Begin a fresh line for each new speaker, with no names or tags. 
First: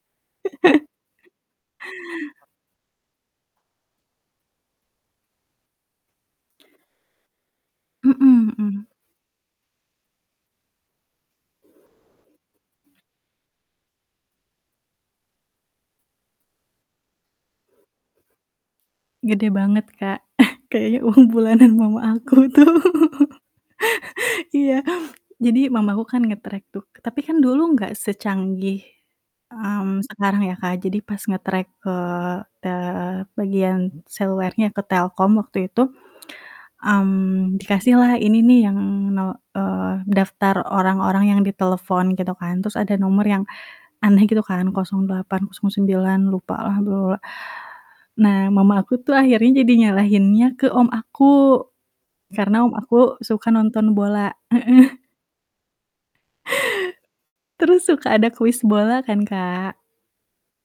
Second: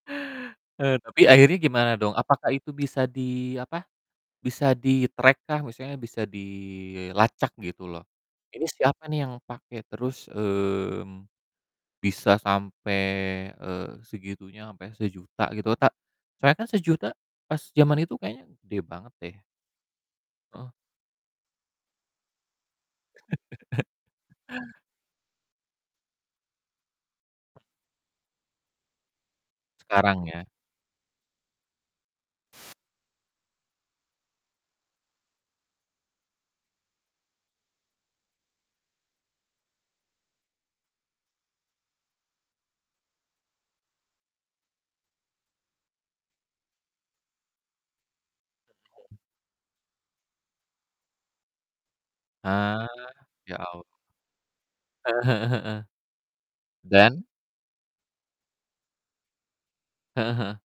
Eee, tapi akhirnya gimana dong? Apakah itu bisa di, apa, bisa di-track kah? Maksudnya bisa dilacak, gitu loh,
Mhm
ini
mhm.
siapa nih yang pake, terus, mmm, bisa sampe, eee, segitunya, sampe sejuta gitu, ta soalnya kan sejuta pas jaman itu kayaknya gede banget deh.
Gede banget, Kak,
Heeh?
kayaknya uang bulanan mama aku tuh Iya, jadi mama aku kan nge-track tuh, tapi kan dulu gak secanggih, mmm,
Sekarang,
sekarang
ya.
ya, Kak, jadi pas nge-track ke tele bagian selulernya, ke Telkom waktu itu, mmm, dikasih lah ini nih, yang na eee, daftar orang-orang yang ditelepon, gitu kan. Terus ada nomor yang aneh gitu kan, 08, 09, lupa lah bla bla bla. Nah, mama aku tuh akhirnya jadi nyalahinnya ke om aku. Karena om
Ah,
aku suka
ya, Au
nonton bola. Heeh.
Heeh heeh heeh. Dan?
Terus suka ada kuis bola kan, Kak.
Heeh heeh.